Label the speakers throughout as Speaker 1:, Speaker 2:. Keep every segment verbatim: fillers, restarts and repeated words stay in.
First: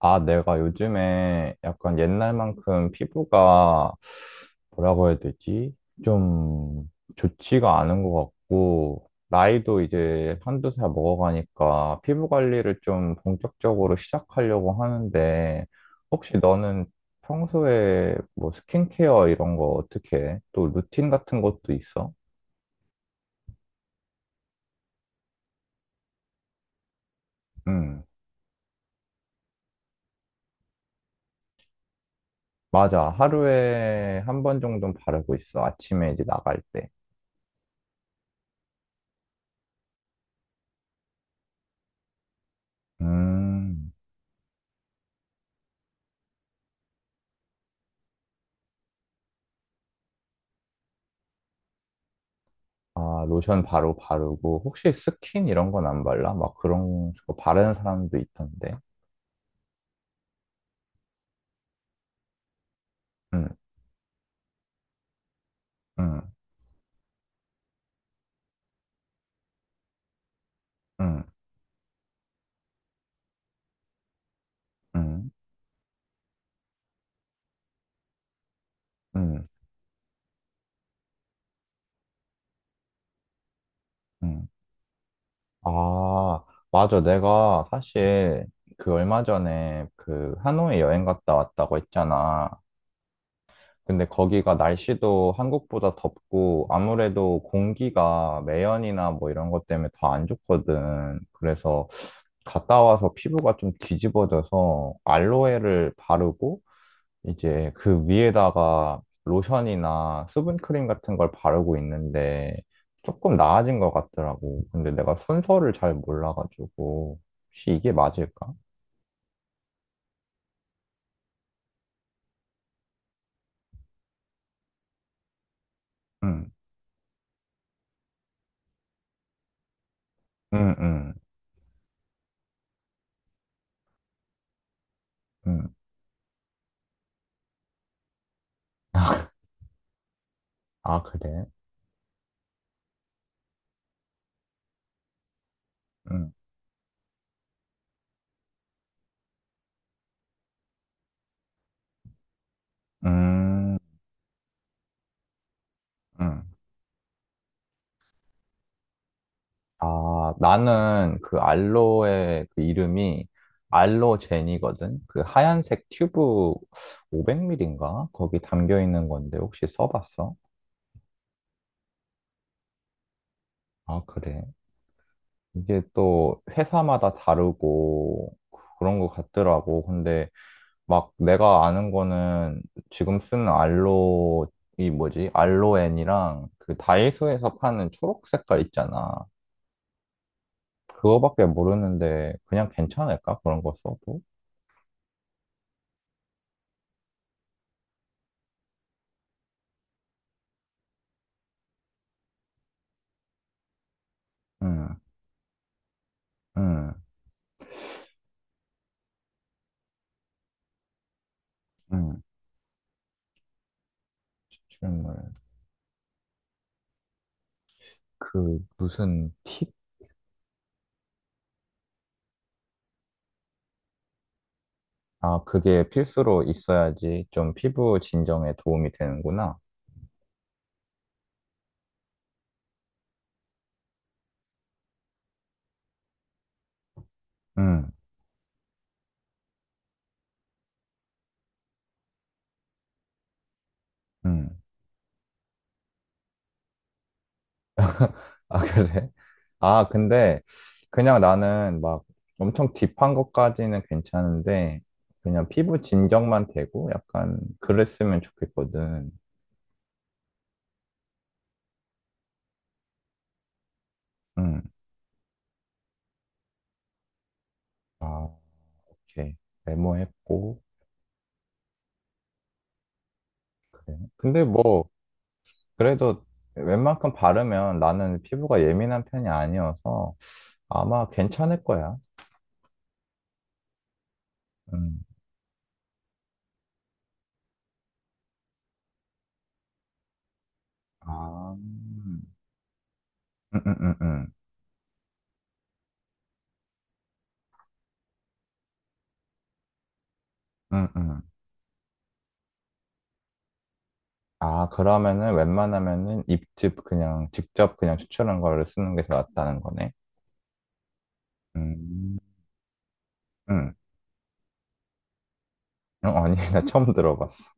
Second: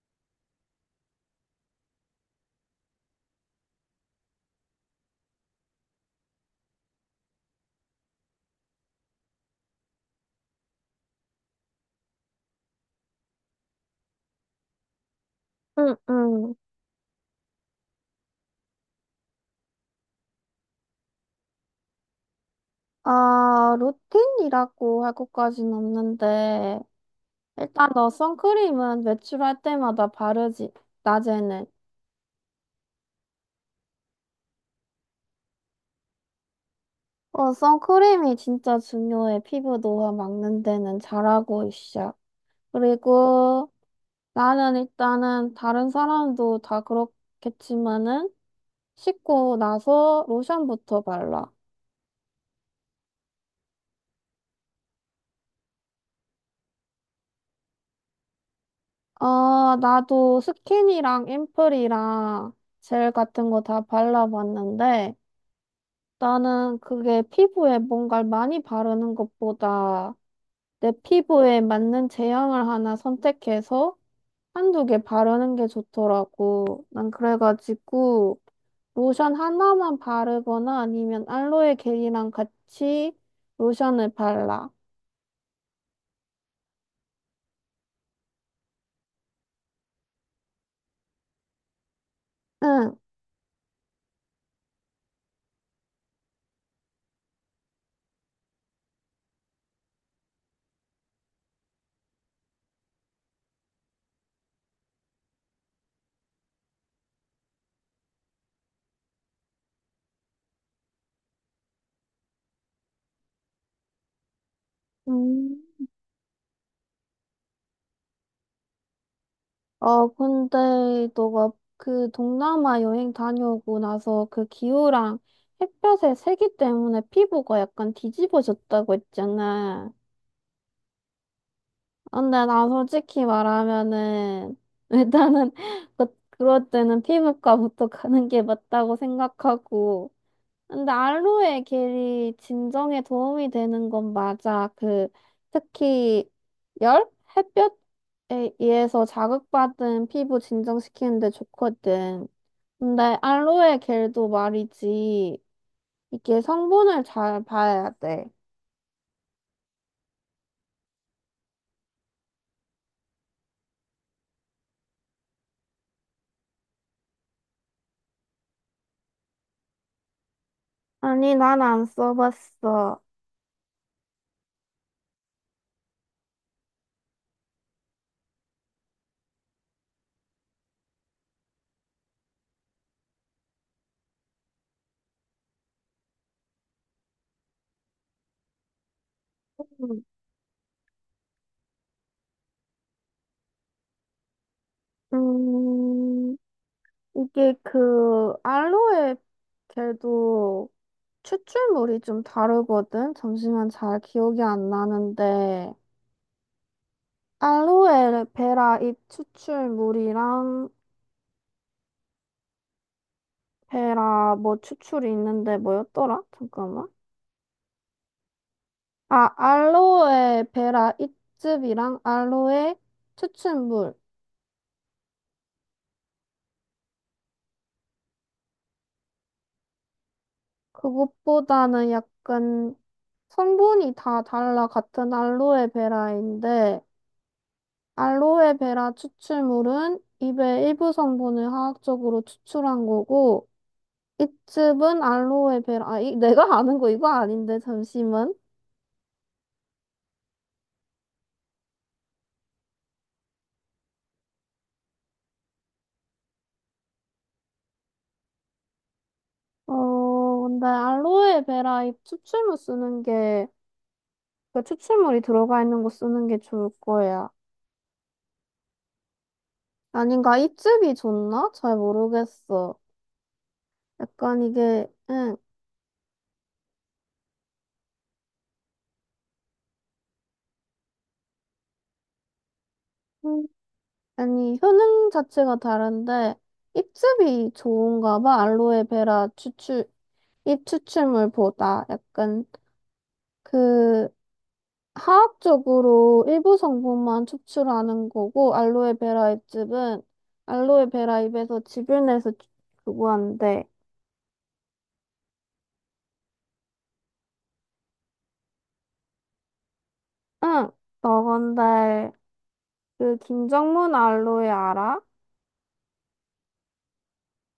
Speaker 1: 아, 내가 요즘에 약간 옛날만큼 피부가 뭐라고 해야 되지? 좀 좋지가 않은 것 같고, 나이도 이제 한두 살 먹어가니까 피부 관리를 좀 본격적으로 시작하려고 하는데,
Speaker 2: 응,
Speaker 1: 혹시
Speaker 2: 응.
Speaker 1: 너는 평소에 뭐 스킨케어 이런 거 어떻게 해? 또 루틴 같은 것도 있어?
Speaker 2: 아, 루틴이라고 할 것까진 없는데, 일단
Speaker 1: 응,
Speaker 2: 너 선크림은 외출할 때마다 바르지, 낮에는.
Speaker 1: 맞아. 하루에 한 번 정도는 바르고 있어. 아침에 이제 나갈 때.
Speaker 2: 어, 선크림이 진짜 중요해. 피부 노화 막는 데는 잘하고 있어. 그리고
Speaker 1: 음.
Speaker 2: 나는 일단은 다른 사람도 다 그렇겠지만은, 씻고 나서 로션부터 발라.
Speaker 1: 아, 로션 바로 바르고, 혹시 스킨 이런 건 안 발라? 막 그런 거 바르는 사람도 있던데.
Speaker 2: 어, 나도 스킨이랑 앰플이랑 젤
Speaker 1: 응,
Speaker 2: 같은 거 다 발라봤는데,
Speaker 1: 응,
Speaker 2: 나는 그게 피부에 뭔가를 많이 바르는 것보다 내
Speaker 1: 응,
Speaker 2: 피부에 맞는 제형을 하나 선택해서 한두 개
Speaker 1: 응,
Speaker 2: 바르는 게 좋더라고. 난 그래가지고 로션
Speaker 1: 응,
Speaker 2: 하나만 바르거나 아니면 알로에 겔이랑 같이 로션을
Speaker 1: 응.
Speaker 2: 발라.
Speaker 1: 아, 맞아. 내가 사실 그 얼마 전에 그 하노이 여행 갔다 왔다고 했잖아.
Speaker 2: 응.
Speaker 1: 근데 거기가 날씨도 한국보다 덥고, 아무래도 공기가 매연이나 뭐 이런 것 때문에 더 안 좋거든. 그래서 갔다 와서 피부가 좀 뒤집어져서 알로에를 바르고, 이제 그 위에다가 로션이나 수분크림 같은 걸 바르고 있는데 조금 나아진 것 같더라고. 근데 내가
Speaker 2: 음.
Speaker 1: 순서를 잘 몰라가지고 혹시 이게 맞을까?
Speaker 2: 어, 근데 너가 그 동남아 여행 다녀오고 나서 그 기후랑 햇볕의
Speaker 1: 응,
Speaker 2: 세기 때문에 피부가 약간 뒤집어졌다고 했잖아.
Speaker 1: 응, 응,
Speaker 2: 근데 나 솔직히 말하면은, 일단은,
Speaker 1: 응.
Speaker 2: 그, 그럴 때는 피부과부터 가는 게 맞다고 생각하고. 근데
Speaker 1: 아, 그래?
Speaker 2: 알로에 겔이 진정에 도움이 되는 건 맞아. 그, 특히,
Speaker 1: 응,
Speaker 2: 열? 햇볕에 의해서 자극받은 피부 진정시키는데 좋거든. 근데 알로에
Speaker 1: 음,
Speaker 2: 겔도 말이지, 이게
Speaker 1: 응.
Speaker 2: 성분을 잘 봐야 돼.
Speaker 1: 아, 나는 그 알로에 그 이름이 알로제니거든? 그 하얀색 튜브 오백 밀리리터인가? 거기 담겨 있는 건데 혹시 써봤어?
Speaker 2: 아니, 난 안 써봤어.
Speaker 1: 아, 그래? 이게 또 회사마다 다르고 그런 것 같더라고. 근데 막 내가 아는 거는 지금 쓰는 알로, 이 뭐지? 알로엔이랑 그 다이소에서 파는 초록 색깔 있잖아.
Speaker 2: 음.
Speaker 1: 그거밖에 모르는데 그냥 괜찮을까? 그런 거 써도?
Speaker 2: 음. 이게 그 알로에 겔도 추출물이 좀 다르거든. 잠시만 잘 기억이 안
Speaker 1: 응,
Speaker 2: 나는데
Speaker 1: 응,
Speaker 2: 알로에 베라 잎 추출물이랑
Speaker 1: 응.
Speaker 2: 베라 뭐 추출이
Speaker 1: 질문.
Speaker 2: 있는데 뭐였더라? 잠깐만.
Speaker 1: 그
Speaker 2: 아,
Speaker 1: 무슨 팁?
Speaker 2: 알로에 베라 잎즙이랑 알로에 추출물.
Speaker 1: 아, 그게 필수로 있어야지 좀 피부 진정에 도움이 되는구나.
Speaker 2: 그것보다는 약간 성분이 다 달라 같은 알로에 베라인데
Speaker 1: 응,
Speaker 2: 알로에베라 추출물은 잎의 일부 성분을 화학적으로 추출한 거고,
Speaker 1: 응.
Speaker 2: 잎즙은 알로에베라, 아, 이, 내가 아는 거 이거 아닌데, 잠시만.
Speaker 1: 아, 그래? 아, 근데 그냥 나는 막 엄청 딥한 것까지는 괜찮은데 그냥 피부 진정만 되고 약간 그랬으면 좋겠거든.
Speaker 2: 어, 근데 알로에베라 잎 추출물 쓰는 게, 그
Speaker 1: 응.
Speaker 2: 추출물이 들어가 있는 거 쓰는 게 좋을 거야.
Speaker 1: 아, 오케이.
Speaker 2: 아닌가?
Speaker 1: 메모했고.
Speaker 2: 잎즙이 좋나? 잘 모르겠어.
Speaker 1: 그래.
Speaker 2: 약간
Speaker 1: 근데
Speaker 2: 이게,
Speaker 1: 뭐
Speaker 2: 응,
Speaker 1: 그래도 웬만큼 바르면 나는 피부가 예민한 편이 아니어서 아마 괜찮을 거야.
Speaker 2: 음, 아니,
Speaker 1: 응.
Speaker 2: 효능 자체가 다른데, 잎즙이 좋은가 봐, 알로에베라 추출, 입
Speaker 1: 아.
Speaker 2: 추출물보다 약간
Speaker 1: 응, 응, 응,
Speaker 2: 그
Speaker 1: 응.
Speaker 2: 화학적으로 일부 성분만 추출하는 거고 알로에베라 잎즙은
Speaker 1: 응,
Speaker 2: 알로에베라
Speaker 1: 응.
Speaker 2: 잎에서 즙을 내서 주- 주고 한대.
Speaker 1: 아, 그러면은 웬만하면은 입즙 그냥 직접 그냥 추출한 거를 쓰는 게 더 낫다는 거네.
Speaker 2: 응, 너건데
Speaker 1: 음,
Speaker 2: 그
Speaker 1: 음.
Speaker 2: 김정문 알로에 알아?
Speaker 1: 어, 아니, 나 처음 들어봤어.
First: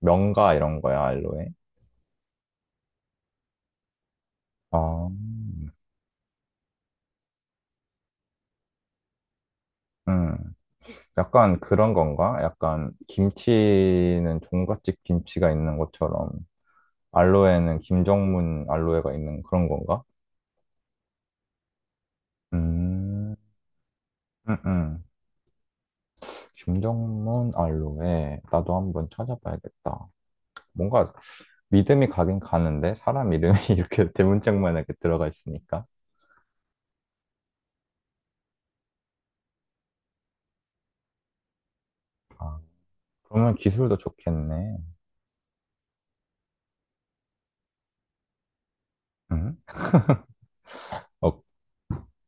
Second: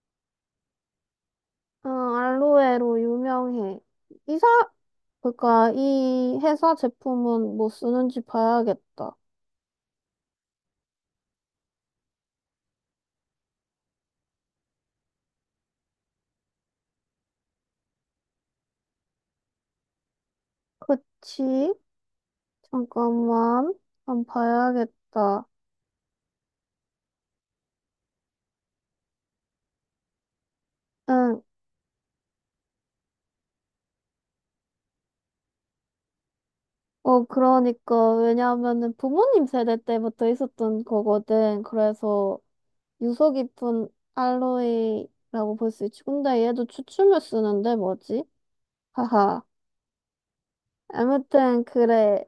Speaker 1: 명가 이런 거야, 알로에?
Speaker 2: 응, 알로에로 유명해. 이사
Speaker 1: 아,
Speaker 2: 그니까 이 회사 제품은 뭐 쓰는지 봐야겠다.
Speaker 1: 음. 약간 그런 건가? 약간 김치는 종갓집 김치가 있는 것처럼 알로에는 김정문 알로에가 있는 그런 건가?
Speaker 2: 그치?
Speaker 1: 음,
Speaker 2: 잠깐만, 한번
Speaker 1: 음, 음.
Speaker 2: 봐야겠다.
Speaker 1: 김정문 알로에. 나도 한번 찾아봐야겠다. 뭔가
Speaker 2: 응.
Speaker 1: 믿음이 가긴 가는데 사람 이름이 이렇게 대문짝만 이렇게 들어가 있으니까.
Speaker 2: 어, 그러니까, 왜냐하면은 부모님 세대 때부터 있었던 거거든. 그래서
Speaker 1: 아,
Speaker 2: 유서
Speaker 1: 그러면
Speaker 2: 깊은
Speaker 1: 기술도 좋겠네.
Speaker 2: 알로이라고 볼 수 있지. 근데 얘도 추춤을 쓰는데 뭐지? 하하.
Speaker 1: 응?
Speaker 2: 아무튼, 그래.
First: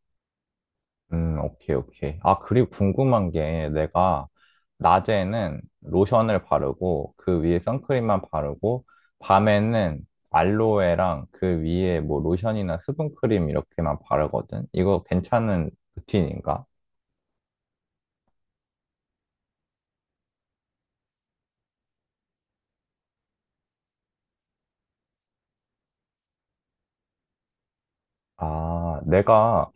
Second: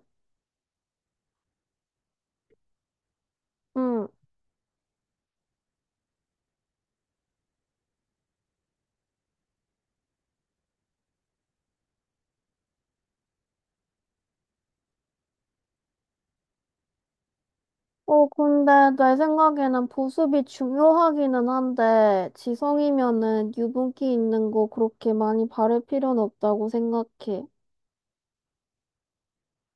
Speaker 1: 음, 오케이, 오케이. 아, 그리고 궁금한 게
Speaker 2: 응.
Speaker 1: 내가 낮에는 로션을 바르고 그 위에 선크림만 바르고 밤에는 알로에랑 그 위에 뭐 로션이나 수분크림 이렇게만 바르거든? 이거 괜찮은 루틴인가?
Speaker 2: 어, 근데 내 생각에는 보습이 중요하기는 한데, 지성이면은 유분기 있는 거 그렇게 많이 바를 필요는 없다고 생각해.
Speaker 1: 아, 내가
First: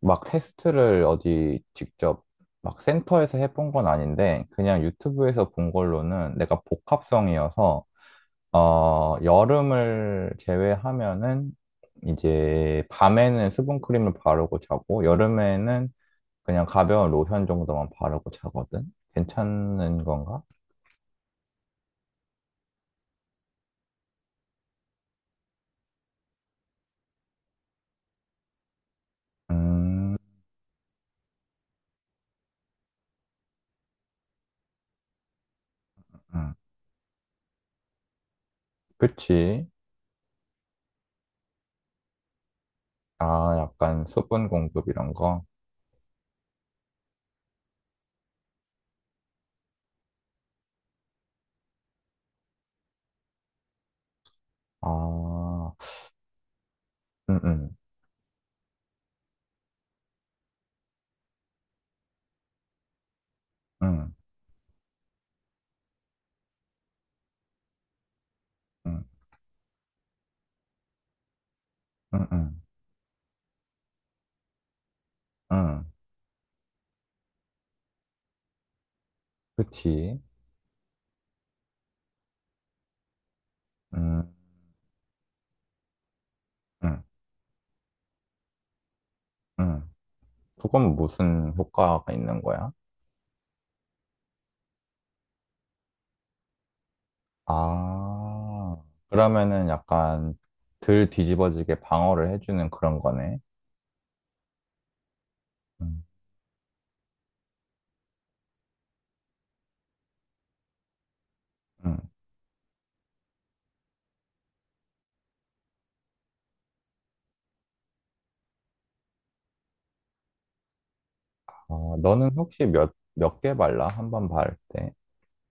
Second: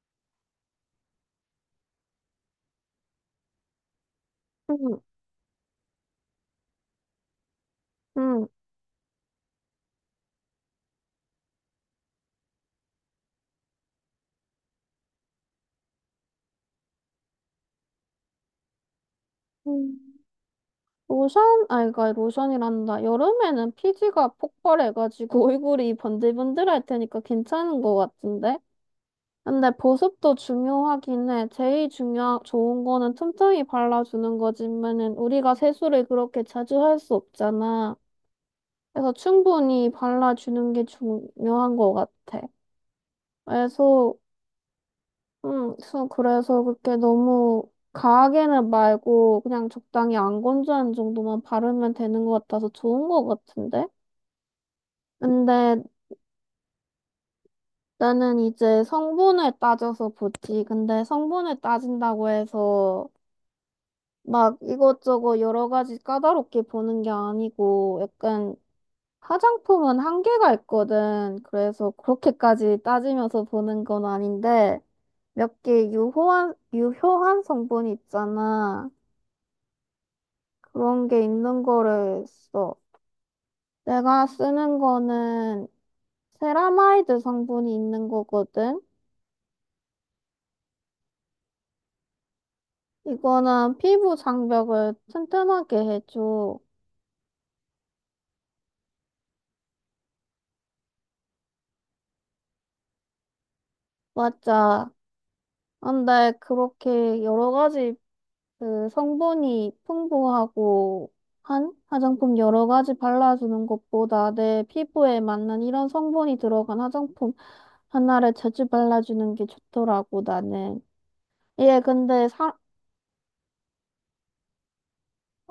Speaker 1: 막 테스트를 어디 직접 막 센터에서 해본 건 아닌데 그냥
Speaker 2: 응,
Speaker 1: 유튜브에서 본 걸로는 내가 복합성이어서
Speaker 2: 응.
Speaker 1: 어, 여름을 제외하면은 이제 밤에는 수분크림을 바르고 자고 여름에는 그냥 가벼운 로션 정도만 바르고 자거든.
Speaker 2: 응.
Speaker 1: 괜찮은 건가?
Speaker 2: 로션, 아, 그러니까 로션이란다. 여름에는 피지가 폭발해가지고 얼굴이 번들번들할 테니까 괜찮은 것 같은데? 근데
Speaker 1: 음,
Speaker 2: 보습도 중요하긴 해. 제일 중요, 좋은 거는 틈틈이 발라주는 거지만은 우리가 세수를 그렇게
Speaker 1: 음.
Speaker 2: 자주 할 수 없잖아. 그래서
Speaker 1: 그치.
Speaker 2: 충분히 발라주는 게 중요한 것 같아.
Speaker 1: 아, 약간
Speaker 2: 그래서,
Speaker 1: 수분 공급 이런 거.
Speaker 2: 음, 그래서 그래서 그렇게 너무 과하게는 말고 그냥 적당히 안 건조한 정도만 바르면 되는 것 같아서 좋은 것 같은데?
Speaker 1: 아,
Speaker 2: 근데
Speaker 1: 음, 음,
Speaker 2: 나는 이제 성분을 따져서 보지. 근데 성분을 따진다고 해서
Speaker 1: 음,
Speaker 2: 막 이것저것 여러 가지 까다롭게 보는 게 아니고 약간
Speaker 1: 음,
Speaker 2: 화장품은 한계가 있거든. 그래서
Speaker 1: 음, 음,
Speaker 2: 그렇게까지 따지면서 보는 건 아닌데 몇
Speaker 1: 음.
Speaker 2: 개 유효한, 유효한 성분이 있잖아.
Speaker 1: 그치.
Speaker 2: 그런 게 있는 거를 써. 내가
Speaker 1: 음,
Speaker 2: 쓰는 거는
Speaker 1: 음,
Speaker 2: 세라마이드 성분이 있는 거거든.
Speaker 1: 음. 그건 무슨 효과가 있는 거야?
Speaker 2: 이거는 피부 장벽을 튼튼하게 해줘.
Speaker 1: 아, 그러면은 약간 덜 뒤집어지게 방어를 해주는 그런 거네.
Speaker 2: 맞아.
Speaker 1: 음,
Speaker 2: 근데 그렇게 여러 가지 그 성분이 풍부하고 한
Speaker 1: 음.
Speaker 2: 화장품 여러 가지 발라주는 것보다 내 피부에 맞는 이런 성분이 들어간 화장품 하나를 자주 발라주는 게 좋더라고, 나는.
Speaker 1: 아,
Speaker 2: 얘 근데
Speaker 1: 너는
Speaker 2: 사,
Speaker 1: 혹시 몇, 몇 개 발라? 한 번 바를 때.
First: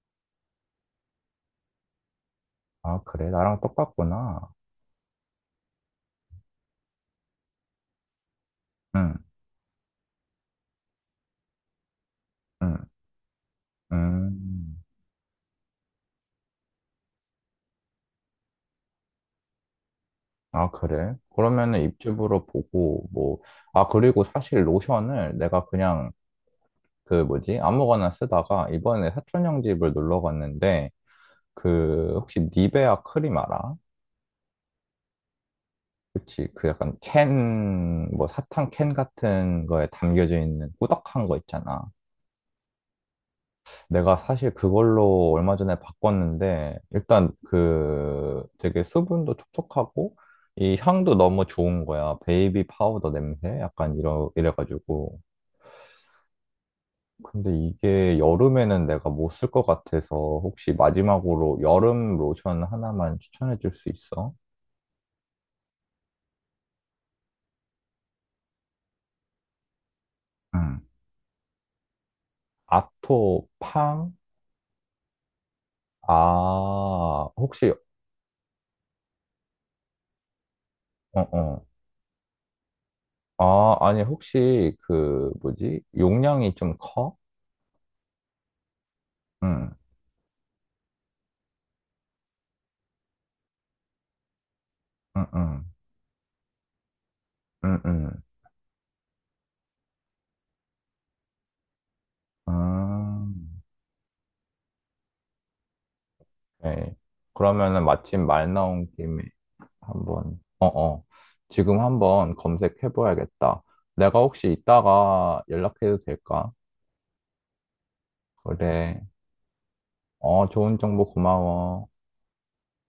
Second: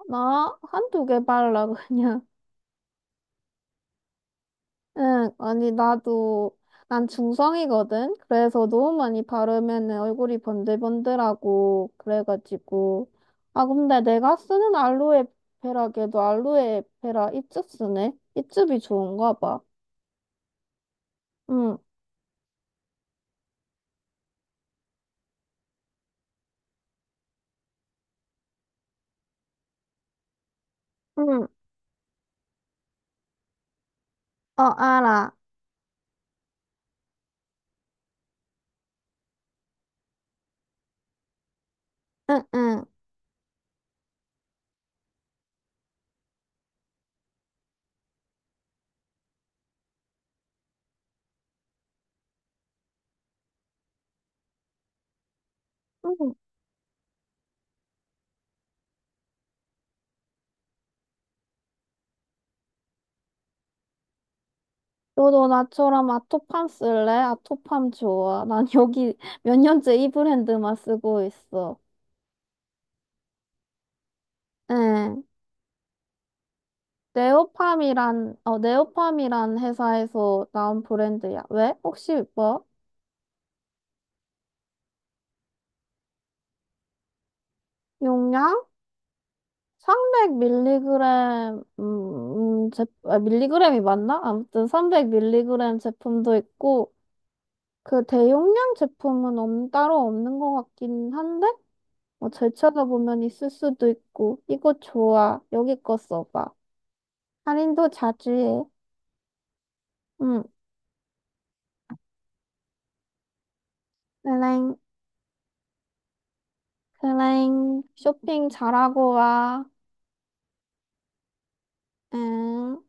Speaker 2: 나 한두 개 발라, 그냥.
Speaker 1: 아, 그래? 나랑 똑같구나.
Speaker 2: 응, 아니, 나도, 난 중성이거든? 그래서 너무
Speaker 1: 응,
Speaker 2: 많이 바르면은 얼굴이 번들번들하고,
Speaker 1: 응,
Speaker 2: 그래가지고. 아, 근데 내가 쓰는
Speaker 1: 음.
Speaker 2: 알로에 베라걔도 알로에 베라 잎즙 쓰네? 잎즙이 좋은가 봐.
Speaker 1: 아, 그래?
Speaker 2: 응,
Speaker 1: 그러면은 입주부로 보고, 뭐, 아, 그리고 사실 로션을 내가 그냥 그 뭐지? 아무거나 쓰다가 이번에 사촌 형 집을 놀러 갔는데,
Speaker 2: 응,
Speaker 1: 그, 혹시 니베아 크림 알아?
Speaker 2: 어, 알아.
Speaker 1: 그치. 그 약간 캔, 뭐 사탕 캔 같은 거에 담겨져 있는 꾸덕한 거 있잖아.
Speaker 2: 응, 응.
Speaker 1: 내가 사실 그걸로 얼마 전에 바꿨는데, 일단 그 되게 수분도 촉촉하고, 이 향도 너무 좋은 거야. 베이비 파우더 냄새? 약간 이러, 이래가지고.
Speaker 2: 응.
Speaker 1: 근데 이게 여름에는 내가 못 쓸 것 같아서 혹시 마지막으로 여름 로션 하나만 추천해 줄 수 있어?
Speaker 2: 너도 나처럼 아토팜 쓸래? 아토팜 좋아. 난 여기 몇 년째 이 브랜드만
Speaker 1: 응.
Speaker 2: 쓰고 있어.
Speaker 1: 아토팡?
Speaker 2: 응.
Speaker 1: 아, 혹시,
Speaker 2: 네오팜이란, 어, 네오팜이란 회사에서 나온
Speaker 1: 어,
Speaker 2: 브랜드야.
Speaker 1: 어.
Speaker 2: 왜? 혹시 뭐?
Speaker 1: 아, 아니, 혹시, 그, 뭐지? 용량이 좀 커?
Speaker 2: 용량?
Speaker 1: 응,
Speaker 2: 삼백 밀리그램, 음, 음, 제, 아, 밀리그램이 맞나? 아무튼
Speaker 1: 응, 응,
Speaker 2: 삼백 밀리그램 제품도 있고,
Speaker 1: 응,
Speaker 2: 그
Speaker 1: 응.
Speaker 2: 대용량 제품은 없, 따로 없는 것 같긴 한데? 뭐, 잘
Speaker 1: 아,
Speaker 2: 찾아보면 있을 수도 있고, 이거 좋아. 여기 거 써봐.
Speaker 1: 네. 그러면은
Speaker 2: 할인도
Speaker 1: 마침
Speaker 2: 자주
Speaker 1: 말
Speaker 2: 해.
Speaker 1: 나온 김에 한번,
Speaker 2: 응,
Speaker 1: 어, 어. 지금 한번 검색해봐야겠다. 내가 혹시
Speaker 2: 클랭,
Speaker 1: 이따가 연락해도 될까?
Speaker 2: 클랭, 쇼핑
Speaker 1: 그래.
Speaker 2: 잘하고 와.
Speaker 1: 어, 좋은 정보 고마워.
Speaker 2: 응.